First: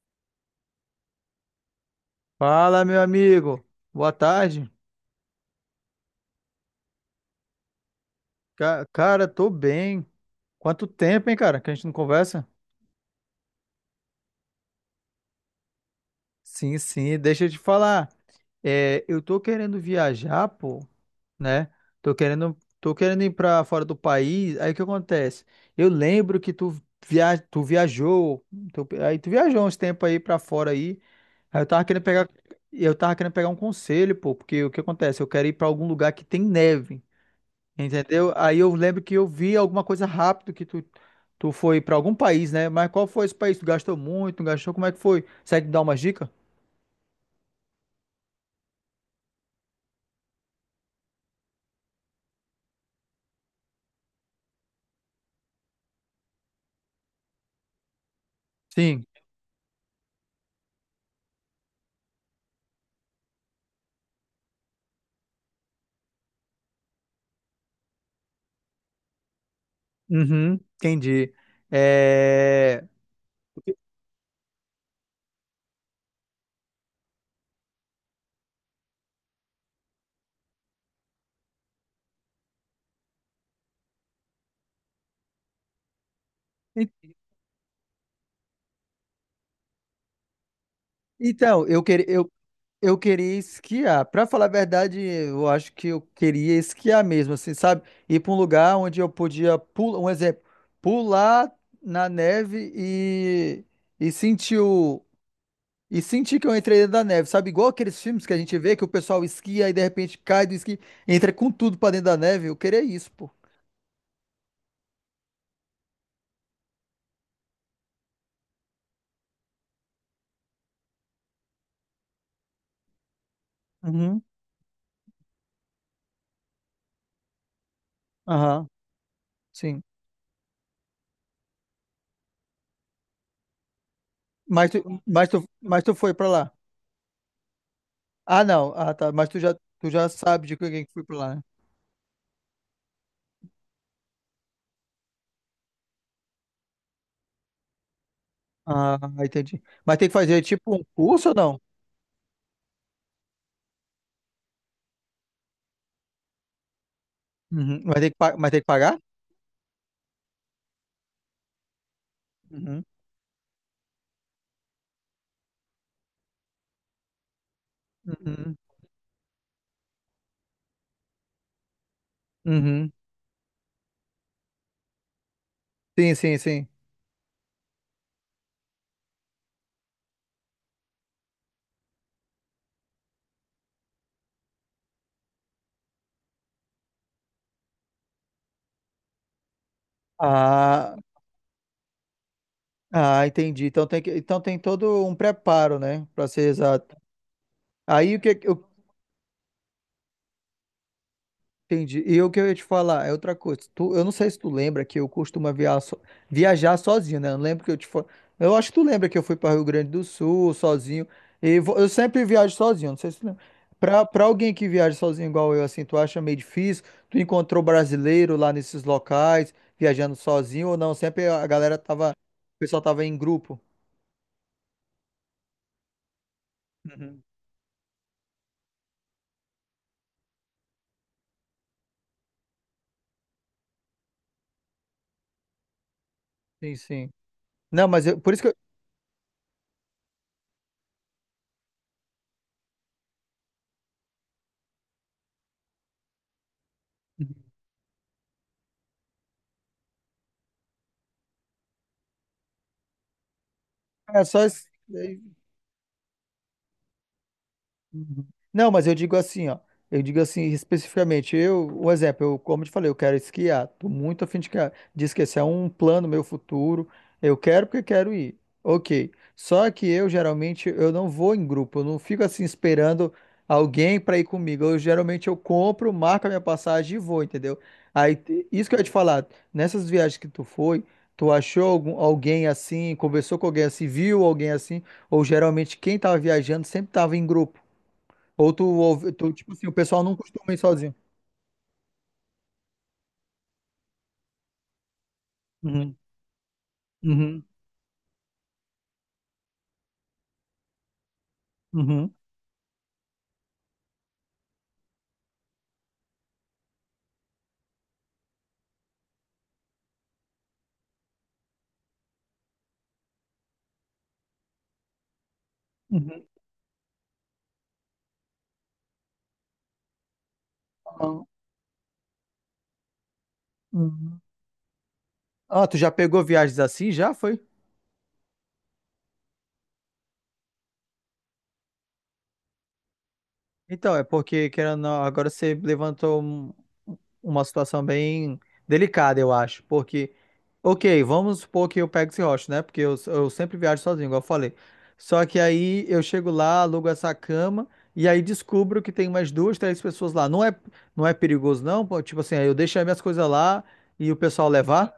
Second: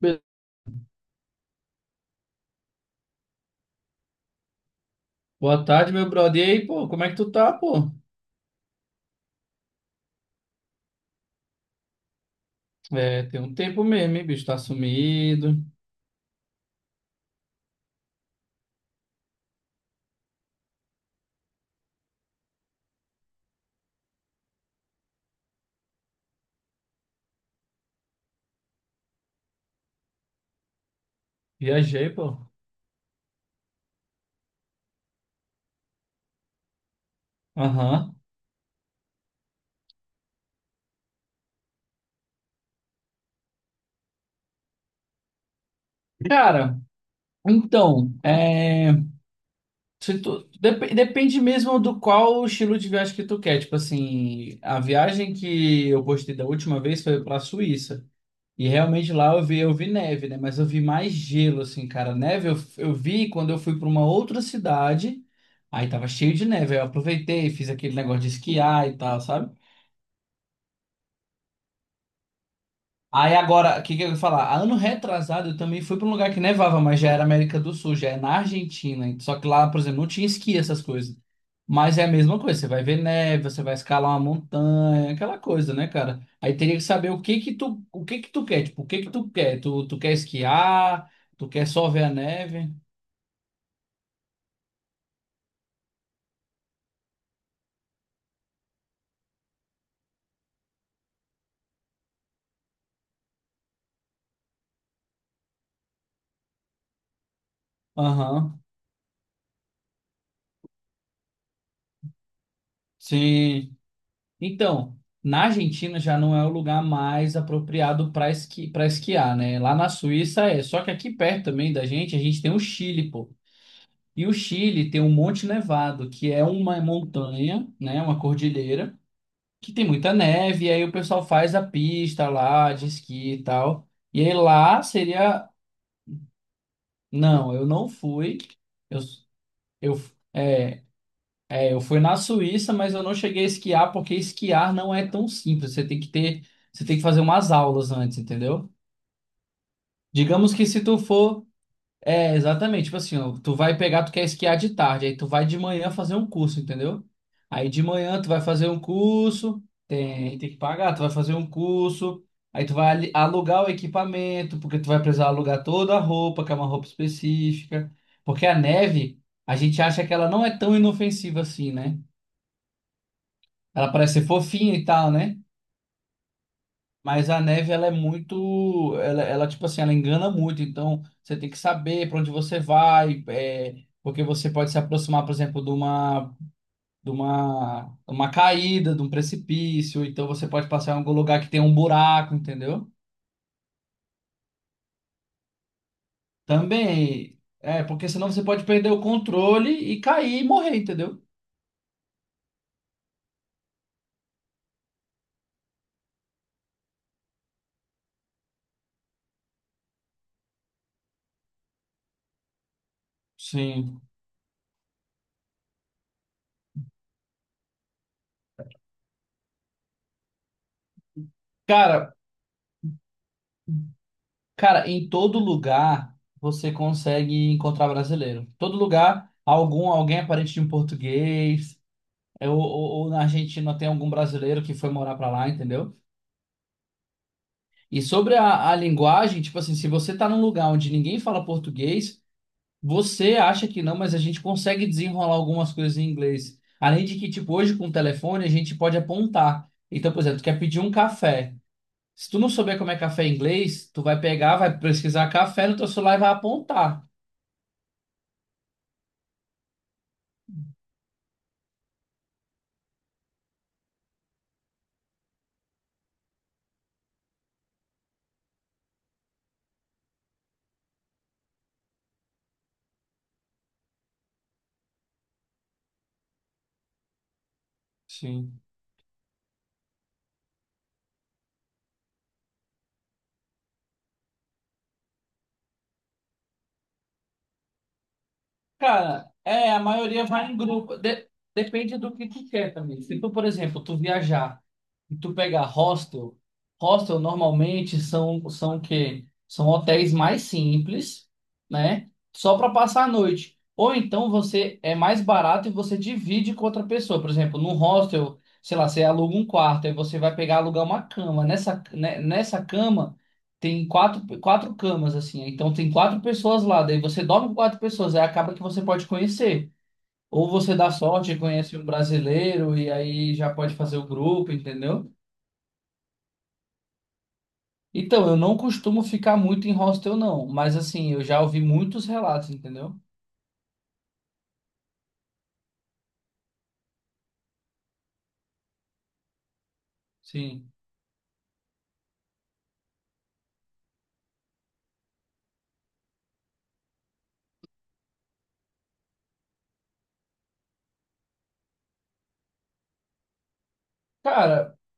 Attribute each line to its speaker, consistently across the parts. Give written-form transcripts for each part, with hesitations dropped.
Speaker 1: Be-
Speaker 2: Fala, meu amigo. Boa tarde.
Speaker 1: Boa tarde, meu brother. E aí, pô, como é que tu tá, pô?
Speaker 2: Cara, tô bem. Quanto tempo, hein, cara, que a gente não conversa?
Speaker 1: É, tem um tempo mesmo, hein, bicho? Tá sumido.
Speaker 2: Sim, sim, deixa eu te falar. É, eu tô querendo viajar, pô, né? Tô querendo ir pra fora do país. Aí o que acontece? Eu lembro que tu, via, tu viajou, tu- aí tu viajou uns tempos aí pra fora aí. Aí eu tava querendo
Speaker 1: Viajei,
Speaker 2: pegar,
Speaker 1: pô.
Speaker 2: eu tava querendo pegar um conselho, pô, porque o que acontece? Eu quero ir pra algum lugar que tem neve.
Speaker 1: Aham.
Speaker 2: Entendeu? Aí eu lembro que eu vi alguma coisa rápido que tu foi para algum país, né? Mas qual foi esse país? Tu gastou muito, não gastou? Como é que foi? Consegue dar uma dica?
Speaker 1: Cara, então, é, se tu- dep- depende mesmo do qual estilo de viagem que tu quer. Tipo assim, a viagem que eu postei da última vez foi pra Suíça. E
Speaker 2: Sim.
Speaker 1: realmente lá eu vi neve, né? Mas eu vi mais gelo, assim, cara. Neve eu vi quando eu fui pra uma outra cidade. Aí tava cheio de neve. Aí eu aproveitei, fiz aquele negócio de esquiar e tal, sabe?
Speaker 2: Uhum, entendi. É,
Speaker 1: Aí agora, o que que eu ia falar? Ano retrasado eu também fui para um lugar que nevava, mas já era América do Sul, já é na Argentina. Só que lá, por exemplo, não tinha esqui, essas coisas. Mas é a mesma coisa, você vai ver neve, você vai escalar uma montanha, aquela coisa, né, cara? Aí teria que
Speaker 2: e-
Speaker 1: saber o que que tu, o que que tu quer, tipo, o que que tu quer? Tu quer esquiar? Tu
Speaker 2: então,
Speaker 1: quer
Speaker 2: eu
Speaker 1: só ver
Speaker 2: queria,
Speaker 1: a
Speaker 2: eu,
Speaker 1: neve?
Speaker 2: eu queria esquiar. Pra falar a verdade, eu acho que eu queria esquiar mesmo, assim, sabe? Ir pra um lugar onde eu podia pular, um exemplo, pular na neve. E sentir o, E senti que eu entrei dentro da neve, sabe? Igual aqueles filmes que a gente
Speaker 1: Aham.
Speaker 2: vê que o pessoal esquia e de repente cai do esqui, entra com tudo pra dentro da neve. Eu queria isso, pô.
Speaker 1: Sim. Então, na Argentina já não é o lugar mais apropriado para esqui, para esquiar, né? Lá na Suíça é. Só que aqui perto também da gente, a gente tem o Chile, pô.
Speaker 2: Uhum.
Speaker 1: E o Chile tem o Monte Nevado, que é uma montanha, né? Uma
Speaker 2: Aham,
Speaker 1: cordilheira, que
Speaker 2: sim.
Speaker 1: tem muita neve, e aí o pessoal faz a pista lá de esqui e tal. E aí
Speaker 2: Mas tu,
Speaker 1: lá
Speaker 2: mas tu,
Speaker 1: seria.
Speaker 2: mas tu foi pra lá.
Speaker 1: Não, eu não fui.
Speaker 2: Ah, não. Ah,
Speaker 1: Eu,
Speaker 2: tá. Mas tu já, tu
Speaker 1: eu,
Speaker 2: já sabe de quem que foi pra lá, né?
Speaker 1: Eu fui na Suíça, mas eu não cheguei a esquiar porque esquiar não é tão simples. Você tem que fazer umas aulas antes, entendeu?
Speaker 2: Ah, entendi. Mas tem que fazer
Speaker 1: Digamos que
Speaker 2: tipo
Speaker 1: se
Speaker 2: um
Speaker 1: tu
Speaker 2: curso ou
Speaker 1: for,
Speaker 2: não?
Speaker 1: é exatamente, tipo assim, ó, tu vai pegar, tu quer esquiar de tarde, aí tu vai de manhã fazer um curso, entendeu? Aí
Speaker 2: Uhum.
Speaker 1: de
Speaker 2: Mas tem que,
Speaker 1: manhã tu
Speaker 2: pa-
Speaker 1: vai
Speaker 2: mas tem que
Speaker 1: fazer um
Speaker 2: pagar?
Speaker 1: curso, tem que pagar, tu vai fazer um curso, aí
Speaker 2: Uhum.
Speaker 1: alugar o equipamento, porque tu vai precisar alugar toda a roupa, que é uma roupa específica, porque
Speaker 2: Uhum.
Speaker 1: a neve, a gente acha que ela não é tão inofensiva assim, né?
Speaker 2: Uhum.
Speaker 1: Ela parece ser fofinha e tal, né?
Speaker 2: Sim, sim, sim.
Speaker 1: Mas a neve, ela é muito. Tipo assim, ela engana muito. Então, você tem que saber para onde você vai, é, porque você pode se aproximar, por exemplo, uma caída, de um precipício. Então, você pode passar
Speaker 2: Ah,
Speaker 1: em algum lugar que tem um buraco, entendeu?
Speaker 2: ah, entendi. Então tem todo um preparo, né? Pra ser exato.
Speaker 1: Também. É, porque
Speaker 2: Aí o
Speaker 1: senão
Speaker 2: que,
Speaker 1: você
Speaker 2: o
Speaker 1: pode perder o controle e cair e morrer, entendeu?
Speaker 2: Entendi. E o que eu ia te falar é outra coisa. Eu não sei se tu lembra que eu costumo viajar sozinho, né? Eu acho que tu lembra que eu fui para Rio Grande do Sul sozinho. Eu sempre viajo sozinho, não sei se tu lembra.
Speaker 1: Sim.
Speaker 2: Pra alguém que viaja sozinho igual eu, assim, tu acha meio difícil? Tu encontrou brasileiro lá nesses locais, viajando sozinho ou não? Sempre a galera tava.
Speaker 1: Cara,
Speaker 2: O pessoal tava em grupo.
Speaker 1: Em todo lugar você
Speaker 2: Uhum.
Speaker 1: consegue encontrar brasileiro. Todo lugar, algum, alguém é parente de um português, é, ou na Argentina tem algum brasileiro que foi morar pra lá, entendeu?
Speaker 2: Sim, sim. Não,
Speaker 1: E
Speaker 2: por
Speaker 1: sobre
Speaker 2: isso que eu.
Speaker 1: a linguagem, tipo assim, se você tá num lugar onde ninguém fala português, você acha que não, mas a gente consegue desenrolar algumas coisas em inglês. Além de que, tipo, hoje com o telefone a gente pode apontar. Então, por exemplo, tu quer pedir um café. Se tu não souber como é café em inglês, tu vai
Speaker 2: É só.
Speaker 1: pegar,
Speaker 2: Isso.
Speaker 1: vai pesquisar café no teu celular e vai apontar.
Speaker 2: Uhum. Não, mas eu digo assim, ó. Eu digo assim especificamente, um exemplo, como eu te falei, eu quero esquiar. Tô muito afim de esquiar. É um plano meu futuro. Eu quero porque quero ir. Ok. Só que eu geralmente eu não vou em grupo, eu não fico assim esperando alguém para ir comigo. Eu geralmente eu compro, marco a minha passagem e vou, entendeu? Aí
Speaker 1: Sim.
Speaker 2: isso que eu ia te falar, nessas viagens que tu foi, tu achou algum, alguém assim, conversou com alguém assim, viu alguém assim, ou geralmente quem tava viajando sempre tava em grupo. Ou
Speaker 1: Cara,
Speaker 2: tipo assim,
Speaker 1: é,
Speaker 2: o
Speaker 1: a
Speaker 2: pessoal não
Speaker 1: maioria vai
Speaker 2: costuma
Speaker 1: em
Speaker 2: ir sozinho.
Speaker 1: grupo. Depende do que tu quer também. Se tu, por exemplo, tu viajar e tu pegar
Speaker 2: Uhum,
Speaker 1: hostel, hostel
Speaker 2: uhum,
Speaker 1: normalmente são o quê? São hotéis mais simples, né?
Speaker 2: uhum,
Speaker 1: Só para passar a noite. Ou então você é mais barato e você divide com outra pessoa. Por exemplo, num hostel, sei lá, você aluga um quarto, aí você vai pegar alugar uma cama. Nessa, né, nessa cama. Tem quatro camas, assim, né? Então tem quatro
Speaker 2: uhum.
Speaker 1: pessoas lá. Daí você dorme com quatro pessoas. Aí acaba que você pode conhecer. Ou você dá
Speaker 2: Ah,
Speaker 1: sorte e conhece um brasileiro e aí já pode fazer o
Speaker 2: uhum.
Speaker 1: grupo, entendeu?
Speaker 2: Ah, tu já pegou viagens assim? Já foi?
Speaker 1: Então, eu não costumo ficar muito em hostel, não. Mas, assim, eu já ouvi muitos relatos, entendeu?
Speaker 2: Então, é porque, querendo ou não, agora você levantou uma situação bem delicada, eu acho. Porque,
Speaker 1: Sim.
Speaker 2: ok, vamos supor que eu pego esse rosto, né? Porque eu sempre viajo sozinho, igual eu falei. Só que aí eu chego lá, alugo essa cama, e aí descubro que tem umas duas, três pessoas lá. Não é perigoso, não? Pô, tipo assim, aí eu deixo as minhas coisas lá. E o pessoal
Speaker 1: Cara,
Speaker 2: levar?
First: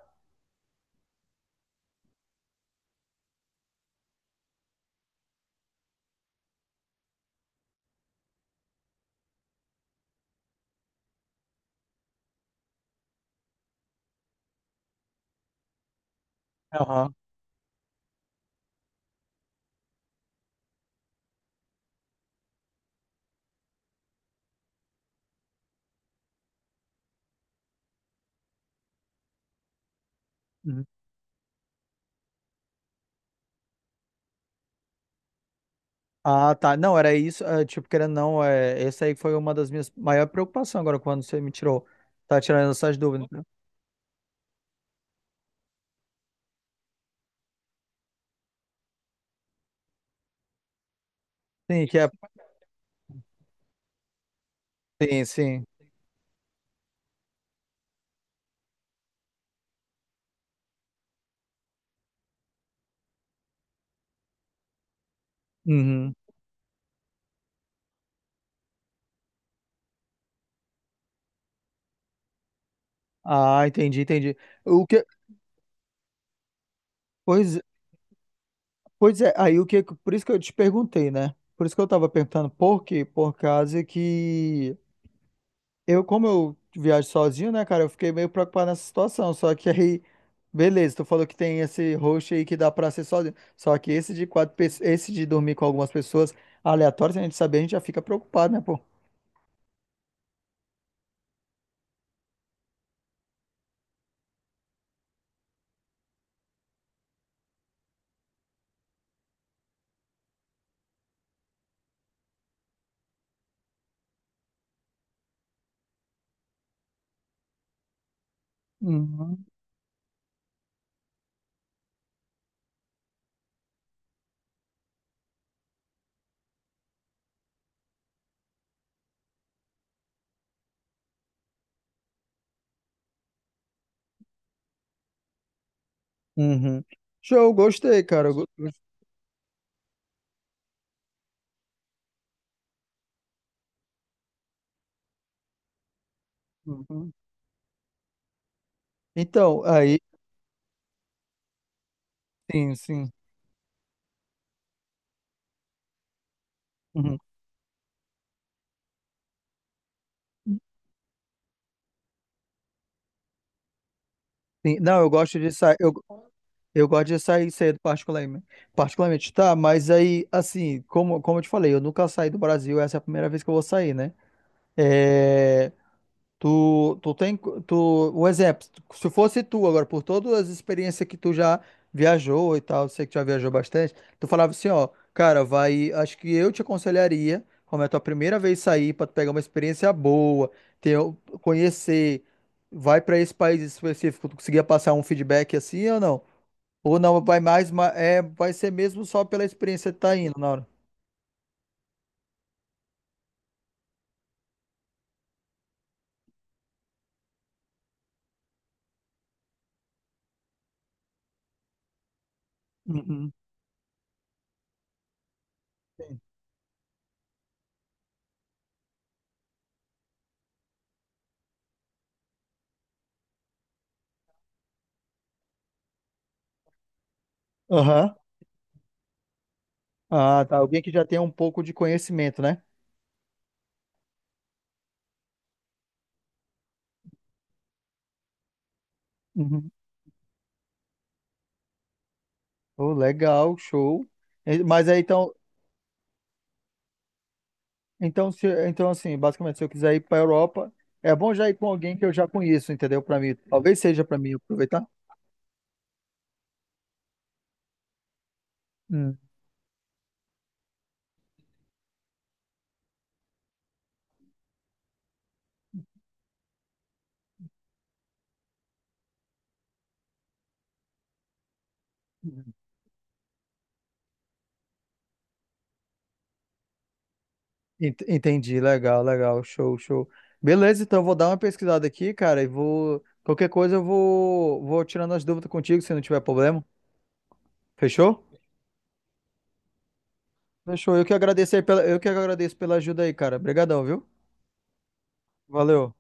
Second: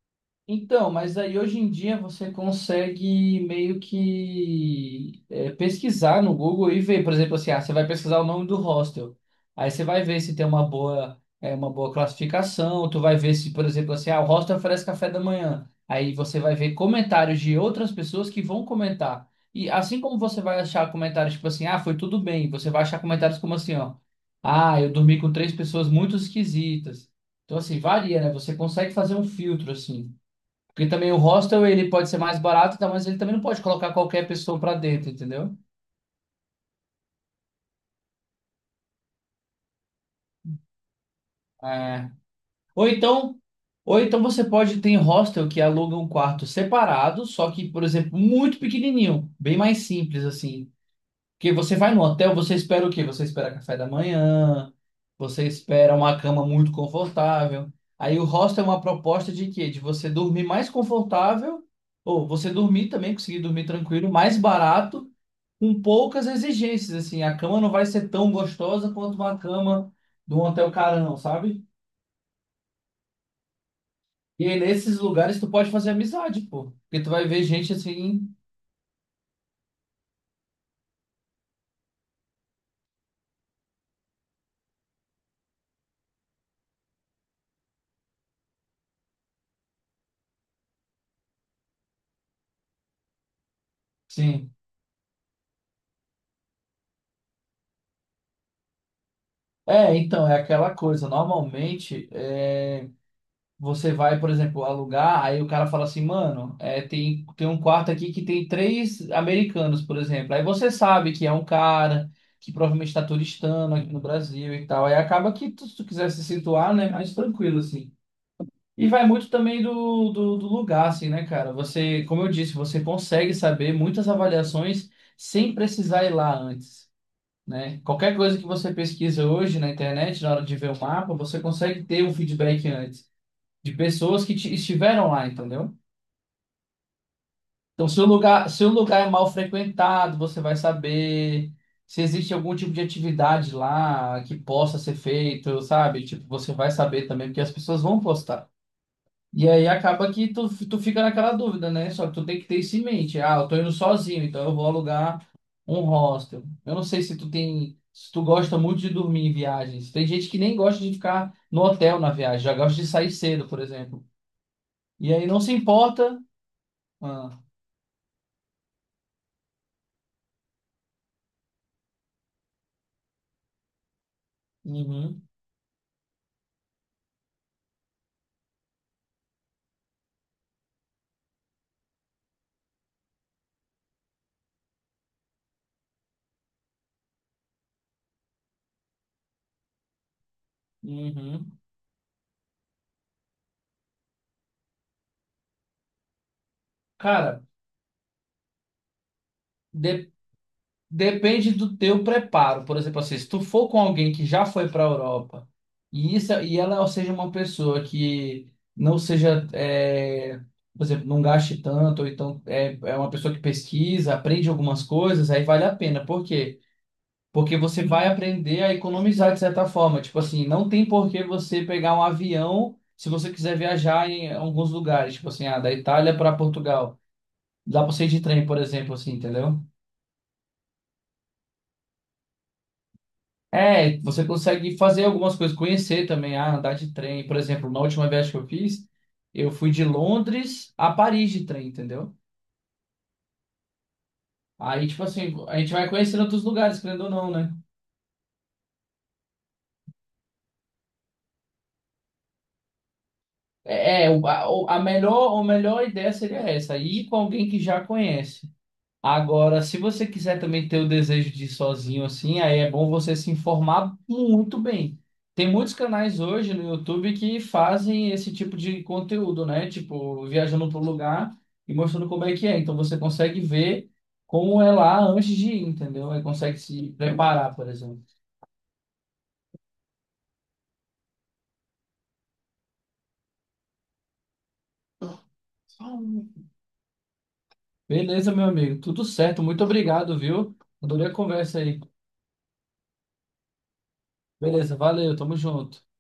Speaker 1: então, mas aí hoje em dia você consegue meio que é, pesquisar no Google e ver, por exemplo, assim, ah, você vai pesquisar o nome do hostel. Aí você vai ver se tem uma boa classificação, tu vai ver se, por exemplo, assim, ah, o hostel oferece café da manhã. Aí você vai ver
Speaker 2: Aham.
Speaker 1: comentários de outras pessoas que vão comentar. E assim como você vai achar comentários tipo assim, ah, foi tudo bem, você vai achar comentários como assim, ó, ah, eu dormi com três pessoas muito esquisitas. Então, assim, varia, né? Você consegue fazer um filtro, assim.
Speaker 2: Uhum.
Speaker 1: Porque também o hostel ele pode ser mais barato, tá? Mas ele também não pode colocar qualquer pessoa pra dentro, entendeu?
Speaker 2: Ah, tá. Não, era isso. É, tipo, querendo ou não, é, essa aí foi uma das minhas maiores preocupações agora quando você me tirou.
Speaker 1: É.
Speaker 2: Tá tirando
Speaker 1: Ou
Speaker 2: essas dúvidas,
Speaker 1: então,
Speaker 2: né?
Speaker 1: ou então você pode ter hostel que aluga um quarto separado, só que, por exemplo, muito pequenininho, bem mais simples assim. Porque você
Speaker 2: Sim,
Speaker 1: vai
Speaker 2: que
Speaker 1: no
Speaker 2: é.
Speaker 1: hotel, você espera o quê? Você espera café da manhã,
Speaker 2: Sim,
Speaker 1: você
Speaker 2: sim.
Speaker 1: espera uma cama muito confortável. Aí o hostel é uma proposta de quê? De você dormir mais confortável, ou você dormir também, conseguir dormir tranquilo, mais barato com
Speaker 2: Uhum.
Speaker 1: poucas exigências, assim. A cama não vai ser tão gostosa quanto uma cama de um hotel carão, sabe?
Speaker 2: Ah, entendi, entendi.
Speaker 1: E aí,
Speaker 2: O
Speaker 1: nesses
Speaker 2: que...
Speaker 1: lugares, tu pode fazer amizade, pô. Porque tu vai ver
Speaker 2: Pois
Speaker 1: gente assim,
Speaker 2: Pois é, aí o que, por isso que eu te perguntei, né? Por isso que eu tava perguntando por quê? Por causa que eu, como eu viajo sozinho, né, cara, eu fiquei meio preocupado nessa situação. Só que aí, beleza, tu falou que tem esse host aí que dá pra ser sozinho. Só que esse de quatro
Speaker 1: sim.
Speaker 2: pessoas, esse de dormir com algumas pessoas aleatórias, se a gente saber, a gente já fica preocupado, né, pô?
Speaker 1: É, então, é aquela coisa. Normalmente, é, você vai, por exemplo, alugar, aí o cara fala assim, mano, é, tem um quarto aqui que tem três americanos, por exemplo. Aí você sabe que é um cara que provavelmente está turistando aqui no Brasil e tal. Aí acaba que, se tu quiser se situar, né, mais tranquilo, assim. E vai muito
Speaker 2: Uhum.
Speaker 1: também do lugar, assim, né, cara? Você, como eu disse, você consegue saber muitas avaliações sem precisar ir lá antes, né? Qualquer coisa que você pesquisa hoje na internet, na hora de ver o mapa, você consegue ter um feedback antes de pessoas que estiveram lá, entendeu?
Speaker 2: Uhum. Show,
Speaker 1: Então, se
Speaker 2: gostei,
Speaker 1: o
Speaker 2: cara.
Speaker 1: lugar, se o lugar é mal frequentado, você vai saber se existe algum tipo de atividade lá que possa ser feito, sabe? Tipo, você vai saber
Speaker 2: Uhum.
Speaker 1: também, porque as pessoas vão postar. E
Speaker 2: Então,
Speaker 1: aí
Speaker 2: aí,
Speaker 1: acaba que tu, tu fica naquela dúvida, né? Só que tu tem que ter
Speaker 2: sim,
Speaker 1: isso em
Speaker 2: sim.
Speaker 1: mente. Ah, eu tô indo sozinho, então eu vou alugar um hostel. Eu não sei se
Speaker 2: Uhum.
Speaker 1: tu tem, se tu gosta muito de dormir em viagens. Tem gente que nem gosta de ficar no hotel na viagem, já gosta de sair cedo, por exemplo.
Speaker 2: Sim, não, eu
Speaker 1: E aí
Speaker 2: gosto
Speaker 1: não
Speaker 2: de
Speaker 1: se
Speaker 2: sair. Eu,
Speaker 1: importa.
Speaker 2: eu gosto de
Speaker 1: Ah,
Speaker 2: sair cedo, particularmente. Particularmente, tá? Mas aí, assim, como eu te falei, eu nunca saí do Brasil, essa é a primeira vez que eu vou sair, né?
Speaker 1: uhum,
Speaker 2: É, Tu, tu tem, tu, o exemplo, se fosse tu agora, por todas as experiências que tu já viajou e tal, sei que tu já viajou bastante, tu falava assim, ó, cara, vai, acho que eu te aconselharia, como é a tua primeira vez sair, pra tu pegar uma experiência boa, ter,
Speaker 1: uhum.
Speaker 2: conhecer, vai pra esse país específico, tu conseguia passar um feedback assim ou não? Ou não, vai
Speaker 1: Cara,
Speaker 2: mais, é, vai ser mesmo só pela experiência que
Speaker 1: de-
Speaker 2: tá indo na hora.
Speaker 1: depende do teu preparo. Por exemplo, assim, se tu for com alguém que já foi para a Europa e isso e ela seja uma pessoa que não seja, é, por exemplo, não gaste tanto, ou então é, é uma
Speaker 2: Uhum.
Speaker 1: pessoa que pesquisa, aprende algumas coisas, aí vale a pena.
Speaker 2: Sim.
Speaker 1: Por quê? Porque você vai aprender a economizar de certa forma. Tipo assim, não tem por que você pegar um avião se você quiser viajar em alguns lugares, tipo assim, ah, da Itália para Portugal. Dá pra você ir
Speaker 2: Aham.
Speaker 1: de trem, por exemplo, assim, entendeu?
Speaker 2: Ah, tá, alguém que já tem um pouco de conhecimento, né?
Speaker 1: É, você consegue fazer algumas coisas, conhecer também, ah, andar de trem. Por exemplo, na última viagem que eu fiz, eu
Speaker 2: Uhum.
Speaker 1: fui de Londres a Paris de trem, entendeu?
Speaker 2: Oh, legal, show.
Speaker 1: Aí,
Speaker 2: Mas aí
Speaker 1: tipo
Speaker 2: então,
Speaker 1: assim, a gente vai conhecendo outros lugares, querendo ou não, né?
Speaker 2: então, se, então assim, basicamente, se eu quiser ir para a Europa, é bom já ir com alguém que eu já conheço, entendeu? Para mim, talvez seja
Speaker 1: É, é,
Speaker 2: para mim
Speaker 1: o-
Speaker 2: aproveitar.
Speaker 1: a melhor ideia seria essa, ir com alguém que já conhece.
Speaker 2: Hum.
Speaker 1: Agora, se você quiser também ter o desejo de ir sozinho assim, aí é bom você se informar muito bem. Tem muitos canais hoje no YouTube que fazem esse tipo de conteúdo, né? Tipo, viajando para o lugar e mostrando como é que é. Então você consegue ver como é lá antes de ir, entendeu? Aí consegue se preparar, por exemplo.
Speaker 2: Entendi, legal, legal, show, show. Beleza, então eu vou dar uma pesquisada aqui, cara, e vou. Qualquer coisa eu vou tirando as dúvidas contigo, se não tiver problema. Fechou?
Speaker 1: Beleza, meu amigo. Tudo certo. Muito obrigado, viu?
Speaker 2: Fechou. Eu
Speaker 1: Adorei
Speaker 2: que
Speaker 1: a
Speaker 2: agradeço
Speaker 1: conversa
Speaker 2: aí
Speaker 1: aí.
Speaker 2: pela, eu que agradeço pela ajuda aí, cara. Obrigadão, viu?
Speaker 1: Beleza, valeu. Tamo junto.
Speaker 2: Valeu.